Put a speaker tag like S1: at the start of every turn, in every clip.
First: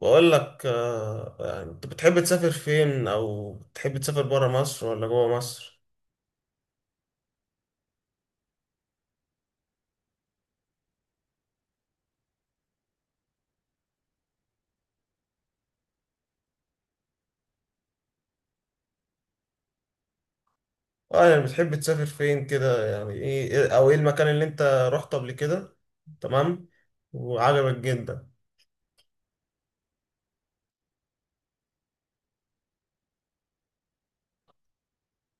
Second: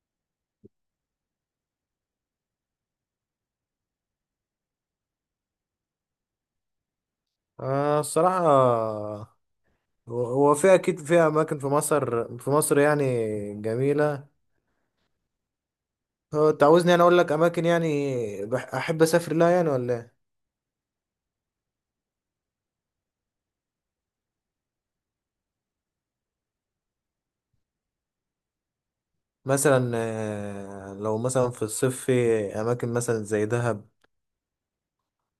S1: بقول لك آه، يعني انت بتحب تسافر فين او بتحب تسافر برا مصر ولا جوا مصر؟
S2: آه الصراحة. هو في أكيد في أماكن في مصر يعني جميلة. هو أنت عاوزني أنا أقول لك أماكن يعني أحب أسافر لها يعني ولا إيه؟
S1: اه يعني بتحب تسافر فين كده؟ يعني ايه او ايه المكان اللي انت رحته قبل كده؟ تمام، وعجبك جدا.
S2: مثلا لو مثلا في الصيف في أماكن مثلا زي دهب.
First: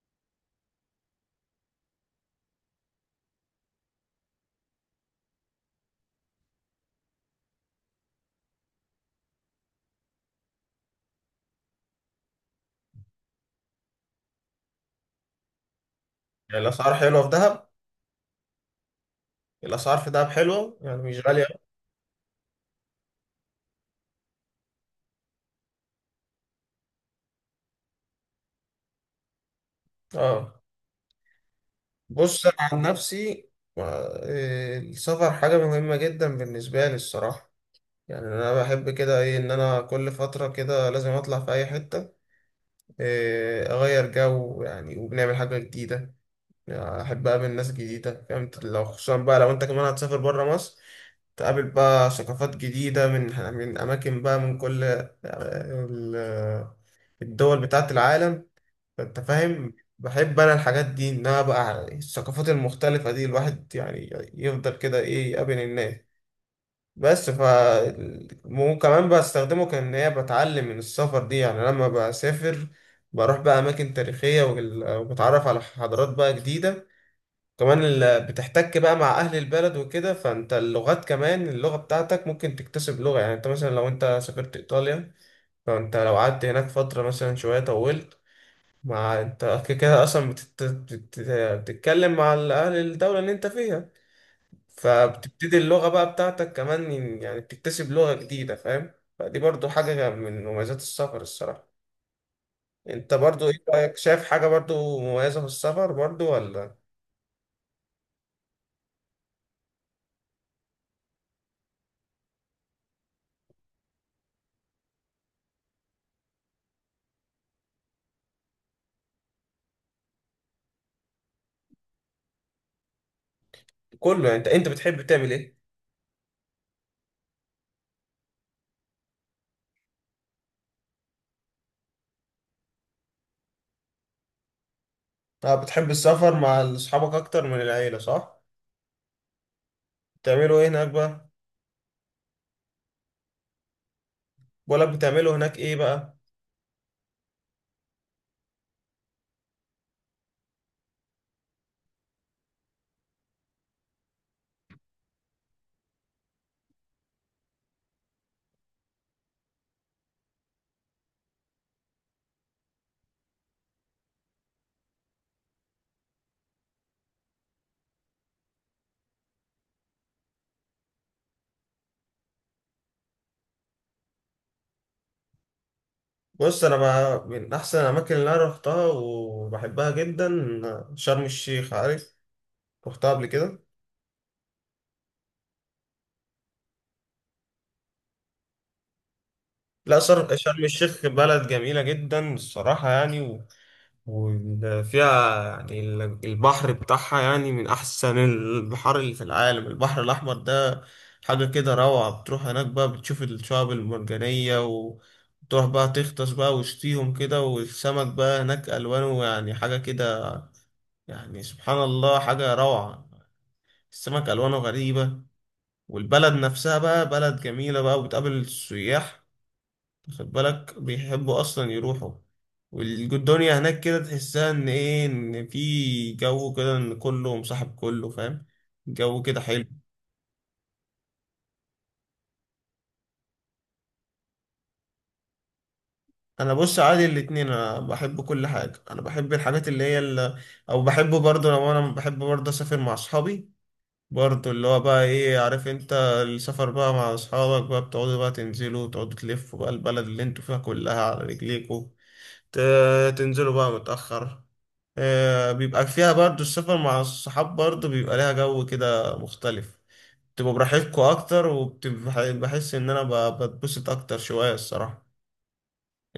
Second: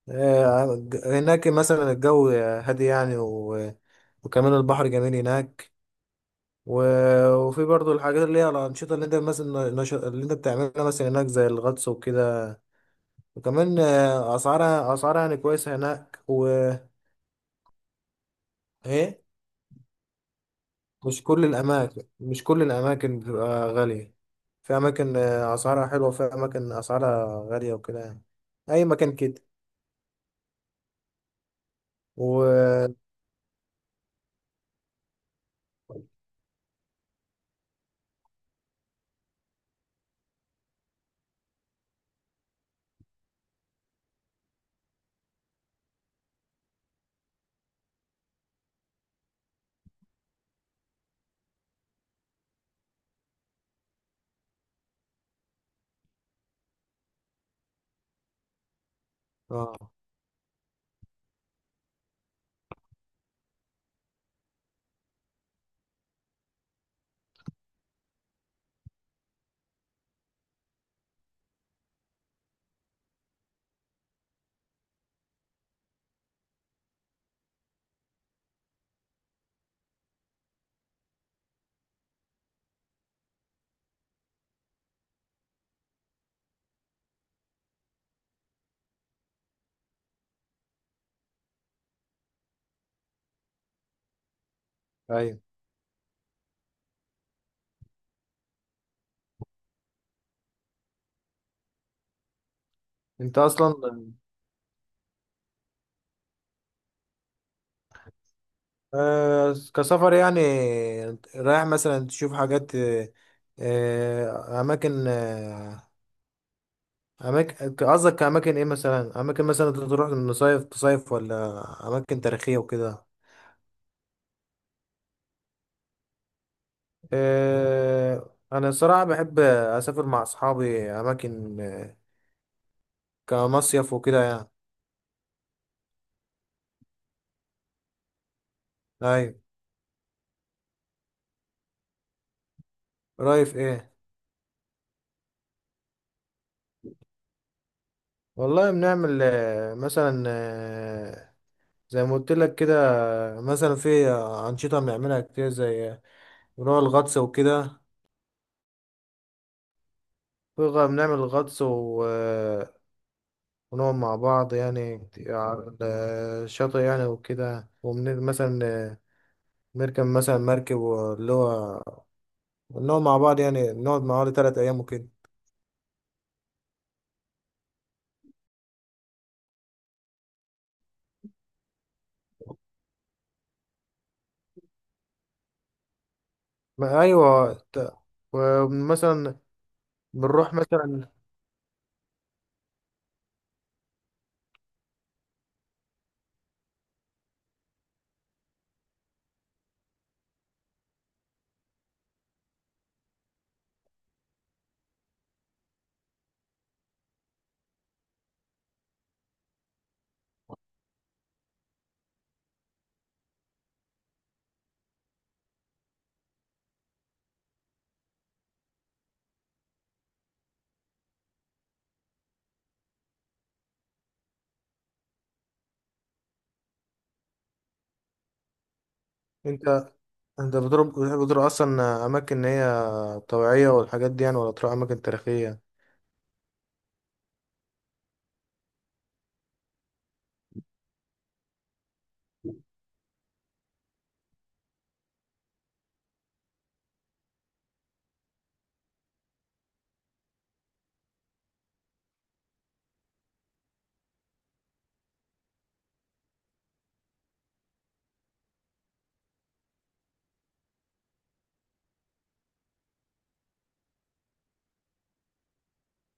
S2: هناك مثلا الجو هادي يعني. وكمان البحر جميل هناك. وفي برضو الحاجات اللي هي الأنشطة اللي أنت مثلا اللي أنت بتعملها مثلا هناك زي الغطس وكده. وكمان أسعارها يعني كويسة هناك.
S1: يعني الاسعار حلوه في دهب؟
S2: ايه،
S1: الاسعار في دهب حلوه يعني مش
S2: مش كل
S1: غاليه.
S2: الاماكن بتبقى غاليه. في اماكن اسعارها حلوه، في اماكن اسعارها غاليه وكده يعني. اي مكان كده.
S1: اه. بص انا عن
S2: و،
S1: نفسي، آه، إيه، السفر حاجه مهمه جدا بالنسبه لي الصراحه. يعني انا بحب كده ايه ان انا كل فتره كده لازم اطلع في اي حته، إيه، اغير جو يعني وبنعمل حاجه جديده. يعني احب اقابل ناس جديده، فاهم؟ لو خصوصا بقى لو انت كمان هتسافر بره مصر، تقابل بقى ثقافات جديده من اماكن بقى من كل آه، الدول بتاعه العالم، فانت فاهم.
S2: اه،
S1: بحب انا الحاجات دي، انها بقى الثقافات المختلفه دي الواحد يعني يفضل كده ايه يقابل الناس. بس ف وكمان بستخدمه كان هي بتعلم من السفر دي. يعني لما بسافر بروح بقى اماكن تاريخيه وبتعرف على حضارات بقى جديده كمان. بتحتك بقى مع اهل البلد وكده، فانت اللغات كمان، اللغه بتاعتك ممكن تكتسب لغه. يعني انت مثلا لو انت سافرت ايطاليا، فانت لو قعدت هناك فتره مثلا شويه طولت، مع انت كده كده اصلا بتتكلم مع اهل الدوله اللي انت فيها،
S2: ايوه.
S1: فبتبتدي اللغة بقى بتاعتك كمان. يعني بتكتسب لغة جديدة، فاهم؟ فدي برضو حاجة من مميزات السفر الصراحة. انت
S2: انت
S1: برضو ايه
S2: اصلا
S1: رأيك؟ شايف حاجة برضو مميزة في السفر برضو ولا؟
S2: آه كسفر يعني رايح مثلا تشوف حاجات اماكن. اماكن قصدك اماكن ايه؟ مثلا اماكن مثلا تروح تصيف ولا اماكن تاريخيه وكده.
S1: كله يعني، انت بتحب تعمل ايه؟
S2: انا صراحة بحب اسافر مع اصحابي اماكن، كمصيف وكده يعني.
S1: طب بتحب السفر مع اصحابك اكتر من العيلة، صح؟
S2: ايوه.
S1: بتعملوا ايه هناك بقى؟
S2: رايف ايه.
S1: بقولك بتعملوا هناك ايه بقى؟
S2: والله بنعمل مثلا، زي ما قلت لك كده. مثلا في انشطة بنعملها كتير زي بنروح الغطس وكده. بنعمل غطس ونقعد مع بعض يعني كتير على الشاطئ يعني وكده، ومثلا نركب مثلا مركب اللي هو نقعد مع بعض، يعني نقعد مع بعض تلات أيام وكده.
S1: بص انا بقى من احسن الاماكن اللي انا رحتها وبحبها جدا شرم الشيخ، عارف؟ رحتها قبل كده.
S2: ما ايوه، ومثلا
S1: لا،
S2: بنروح
S1: شرم الشيخ
S2: مثلا.
S1: بلد جميلة جدا الصراحة يعني، وفيها يعني البحر بتاعها يعني من أحسن البحار اللي في العالم، البحر الأحمر ده حاجة كده روعة. بتروح هناك بقى بتشوف الشعاب المرجانية، وتروح بقى تغطس بقى وسطيهم كده، والسمك بقى هناك ألوانه يعني حاجة كده، يعني سبحان الله حاجة روعة. السمك ألوانه غريبة. والبلد نفسها بقى بلد جميلة بقى، وبتقابل السياح، خد بالك بيحبوا اصلا يروحوا. والدنيا هناك كده تحسها ان ايه ان في جو كده ان كله مصاحب كله، فاهم؟ جو كده حلو.
S2: انت انت بتحب تضرب اصلا اماكن هي طبيعيه والحاجات دي يعني، ولا تروح اماكن تاريخيه؟
S1: انا بص عادي الاتنين، انا بحب كل حاجه. انا بحب الحاجات اللي هي اللي او بحب برضه، لو انا بحب برضه اسافر مع اصحابي برضه، اللي هو بقى ايه، عارف انت؟ السفر بقى مع اصحابك بقى بتقعدوا بقى تنزلوا وتقعدوا تلفوا بقى البلد اللي انتوا فيها كلها على رجليكوا، تنزلوا بقى متأخر. آه، بيبقى فيها برضو السفر مع الصحاب برضو بيبقى ليها جو كده مختلف، تبقوا براحتكوا أكتر. وبحس إن أنا بتبسط أكتر شوية الصراحة.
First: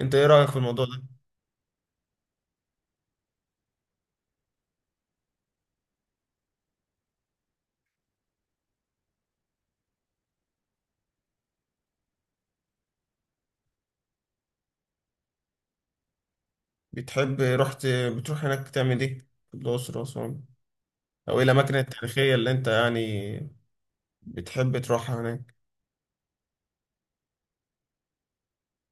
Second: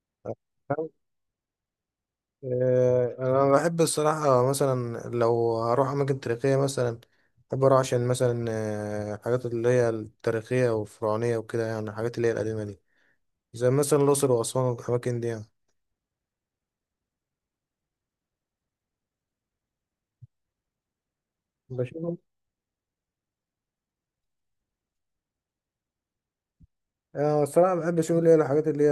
S1: أنت إيه رأيك في الموضوع
S2: فاهم؟
S1: ده؟
S2: انا بحب الصراحه مثلا لو هروح اماكن تاريخيه، مثلا بحب اروح عشان مثلا الحاجات اللي هي التاريخيه والفرعونيه وكده، يعني الحاجات اللي هي القديمه دي زي مثلا الاقصر واسوان والاماكن دي يعني.
S1: بتحب رحت، بتروح هناك تعمل إيه؟ في الأقصر وأسوان، أو إيه الأماكن
S2: بشوف.
S1: التاريخية اللي أنت يعني بتحب تروحها هناك؟
S2: أنا الصراحة بحب أشوف اللي هي الحاجات اللي هي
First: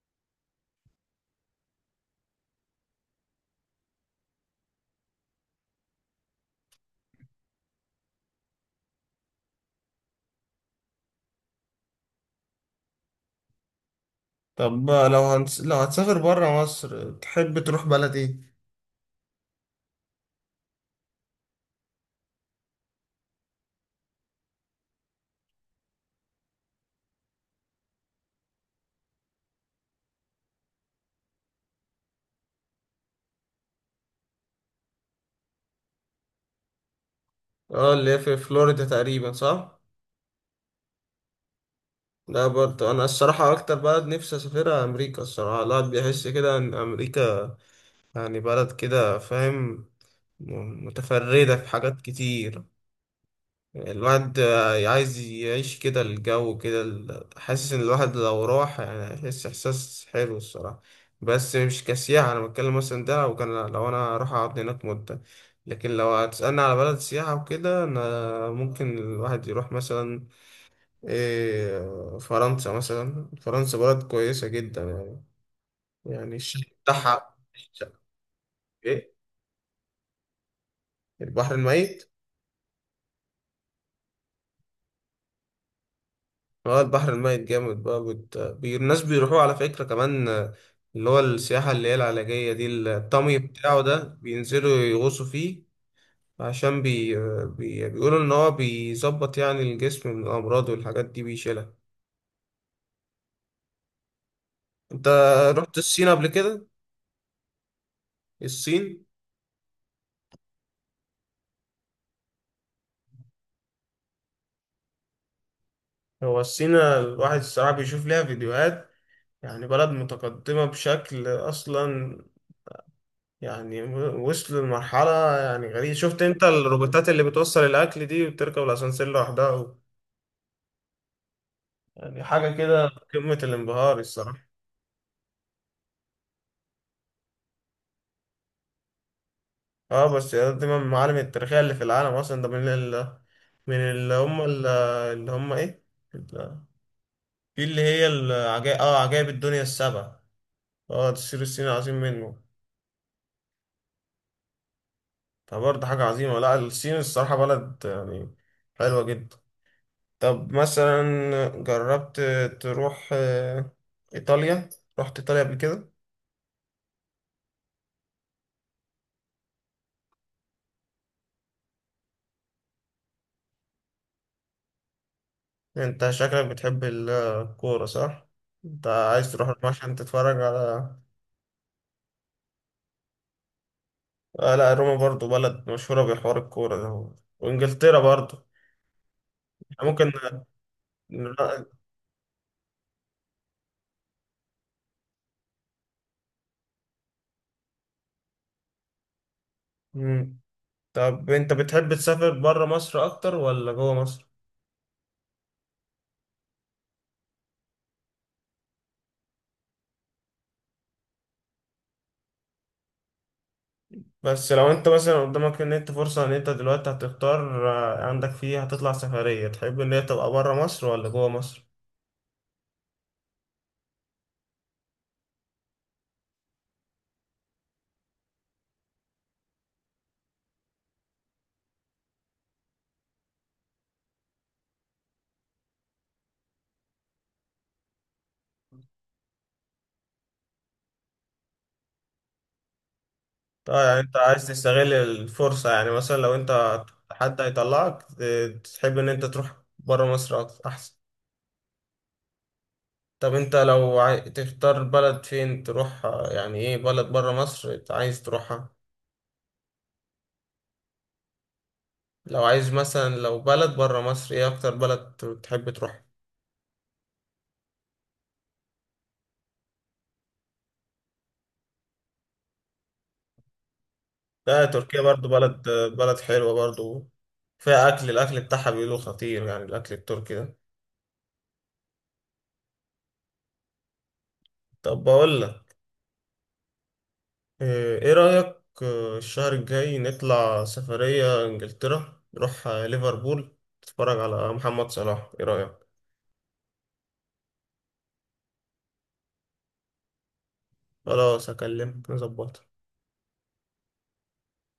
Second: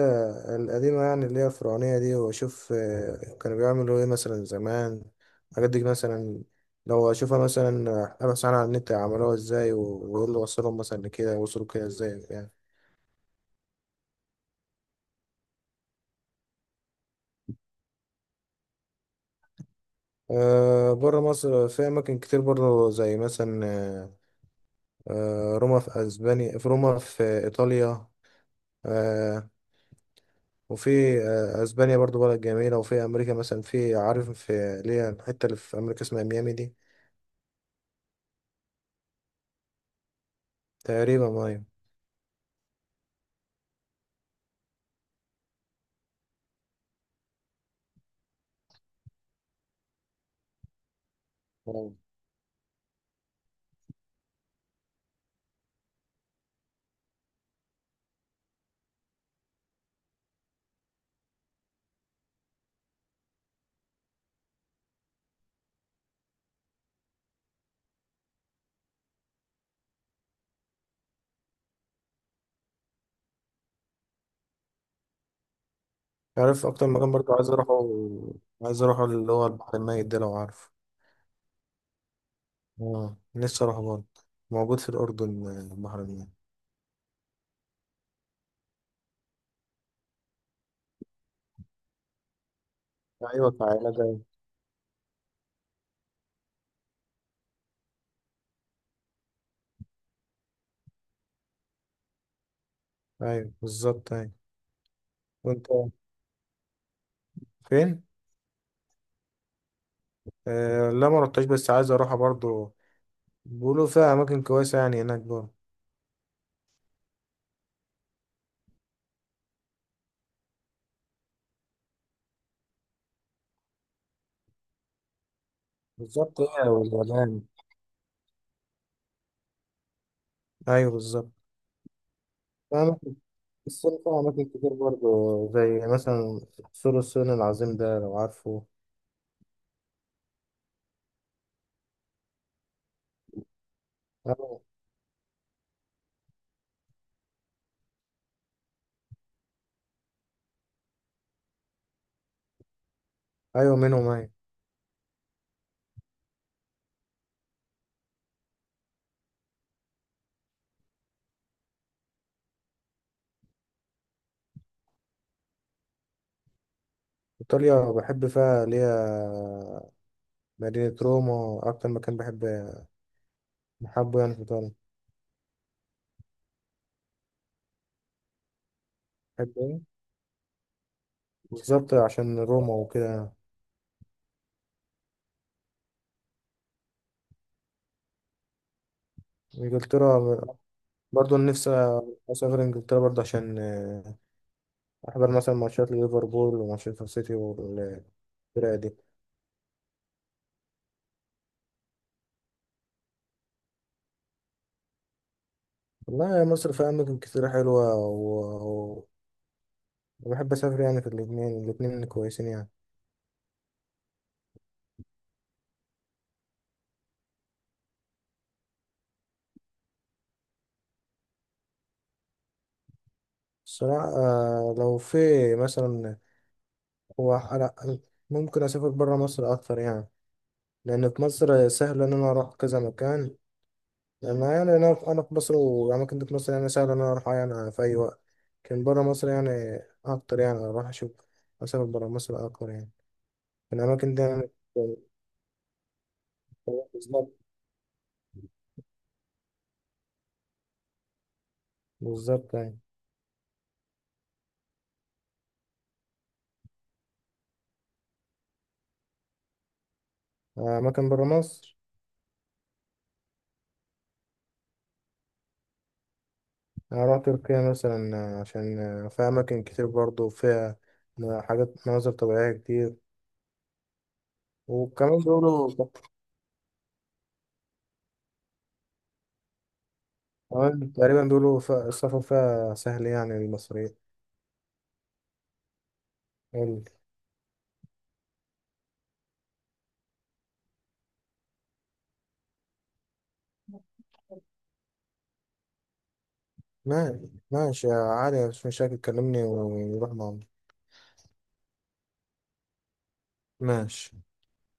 S2: القديمة، يعني اللي هي الفرعونية دي، وأشوف كانوا بيعملوا إيه مثلا زمان الحاجات دي مثلا. لو أشوفها مثلا أبحث عنها على النت عملوها إزاي، وإيه اللي وصلهم مثلا لكده، وصلوا كده إزاي يعني.
S1: طب لو هتسافر برا مصر تحب تروح بلد إيه؟
S2: أه بره مصر في أماكن كتير برضه زي مثلا روما في أسبانيا، في روما في إيطاليا. أه. وفي أسبانيا برضه بلد جميلة، وفي أمريكا مثلا، في عارف في اللي هي الحتة اللي في أمريكا اسمها ميامي دي.
S1: اه اللي هي في فلوريدا تقريبا، صح؟
S2: تقريبا أيوة.
S1: لا، برضه انا الصراحه اكتر بلد نفسي اسافرها امريكا الصراحه. الواحد بيحس كده ان امريكا يعني بلد كده، فاهم؟ متفرده في
S2: مم.
S1: حاجات كتير. الواحد عايز يعيش كده الجو كده، حاسس ان الواحد لو راح يعني هيحس احساس حلو الصراحه. بس مش كسياحه انا بتكلم، مثلا ده لو كان لو انا راح اقعد هناك مده. لكن لو هتسالني على بلد سياحه وكده، انا ممكن الواحد يروح مثلا إيه، فرنسا. مثلا فرنسا بلد كويسة جدا يعني، يعني الشعب
S2: عارف اكتر مكان برضه
S1: بتاعها.
S2: عايز اروحه،
S1: إيه؟
S2: اللي هو البحر الميت ده لو عارف.
S1: البحر الميت؟
S2: اه لسه اروحه برضه، موجود في الاردن البحر الميت.
S1: اه البحر الميت جامد بقى. الناس بيروحوا على فكرة كمان آه، اللي هو السياحة اللي هي العلاجية دي، الطمي
S2: ايوه
S1: بتاعه
S2: كعيله
S1: ده
S2: جاي.
S1: بينزلوا يغوصوا فيه، عشان بيقولوا إن هو بيظبط يعني الجسم من الأمراض والحاجات دي بيشيلها.
S2: ايوه بالظبط ايوه.
S1: أنت
S2: وانت
S1: رحت الصين قبل كده؟
S2: فين؟
S1: الصين.
S2: آه لا ما رحتش، بس عايز اروحها برضه. بيقولوا فيها اماكن كويسه يعني هناك برضه.
S1: هو الصين الواحد الصراحة بيشوف ليها فيديوهات، يعني بلد متقدمة بشكل أصلا يعني، وصلوا لمرحلة يعني غريبة. شفت
S2: بالظبط،
S1: أنت
S2: هي
S1: الروبوتات اللي
S2: واليابان.
S1: بتوصل الأكل دي وبتركب الأسانسير لوحدها و-؟
S2: ايوه بالظبط.
S1: يعني حاجة
S2: في
S1: كده
S2: اماكن،
S1: في قمة
S2: الصين
S1: الانبهار
S2: فيها اماكن
S1: الصراحة.
S2: كتير برضه زي مثلا سور الصين العظيم ده لو عارفه.
S1: اه بس دي من المعالم التاريخية اللي في العالم أصلا. ده من ال من اللي هم
S2: ايوه
S1: ال- اللي هم إيه؟ ال- في اللي هي العجائب، اه عجائب الدنيا السبع. اه السور الصيني عظيم منه.
S2: أيوة منهم ايوه.
S1: فبرضه حاجة عظيمة. لا الصين الصراحة بلد يعني حلوة جدا. طب مثلا جربت تروح آه، إيطاليا؟ رحت إيطاليا قبل كده؟
S2: إيطاليا بحب فيها اللي هي مدينة روما، أكتر مكان بحب بحبه يعني في إيطاليا.
S1: انت شكلك بتحب الكورة، صح؟ انت عايز تروح
S2: بحب
S1: روما
S2: إيه؟
S1: عشان تتفرج على...
S2: بالظبط عشان روما وكده.
S1: آه لا، روما برضو بلد مشهورة بحوار الكورة ده، وانجلترا برضو. ممكن
S2: إنجلترا برضه
S1: نرا-
S2: نفسي أسافر إنجلترا برضه عشان أحضر مثلا ماتشات ليفربول ومانشستر سيتي والفرق دي.
S1: مم. طب انت بتحب تسافر برا مصر اكتر ولا جوه مصر؟
S2: والله يا مصر فيها أماكن كتير حلوة، و- وبحب أسافر يعني في الاتنين، الاتنين كويسين يعني.
S1: بس لو انت مثلا قدامك ان انت فرصة ان انت دلوقتي هتختار آه، عندك فيه هتطلع سفرية، تحب ان هي تبقى برا مصر ولا جوه مصر؟
S2: الصراحة لو في مثلا هو على- ممكن أسافر برا مصر أكتر يعني. لأن في مصر سهل إن أنا أروح كذا مكان، أنا يعني أنا في مصر، وأماكن دي في مصر يعني سهل إن أنا أروح يعني في أي وقت. لكن برا مصر يعني أكتر، يعني أروح أشوف، أسافر برا مصر أكتر يعني
S1: طيب
S2: في
S1: يعني
S2: الأماكن
S1: انت
S2: دي
S1: عايز
S2: يعني.
S1: تستغل الفرصة، يعني مثلا لو انت
S2: بالظبط.
S1: حد هيطلعك، تحب ان انت تروح برا مصر اكتر احسن.
S2: بالظبط يعني.
S1: طب انت تختار بلد فين تروح، يعني ايه بلد برا مصر انت عايز تروحها؟
S2: أماكن برا مصر.
S1: لو عايز مثلا لو بلد برا مصر ايه اكتر بلد تحب تروح؟
S2: أنا أروح تركيا مثلا عشان فيها أماكن كتير برضه، وفيها حاجات مناظر طبيعية كتير.
S1: لا تركيا
S2: وكمان
S1: برضو بلد،
S2: بيقولوا،
S1: بلد حلوة برضو. فيها اكل، الاكل بتاعها بيقولوا خطير، يعني الاكل التركي ده.
S2: كمان تقريبا بيقولوا فيها، السفر فيها سهل يعني للمصريين.
S1: طب بقول لك، إيه إيه رأيك آه، الشهر الجاي نطلع سفرية إنجلترا، نروح آه، ليفربول، نتفرج على محمد صلاح، إيه رأيك؟
S2: ماشي ماشي يا علي مش مشاكل، كلمني ونروح معاهم.
S1: خلاص أكلمك نظبط.
S2: ماشي.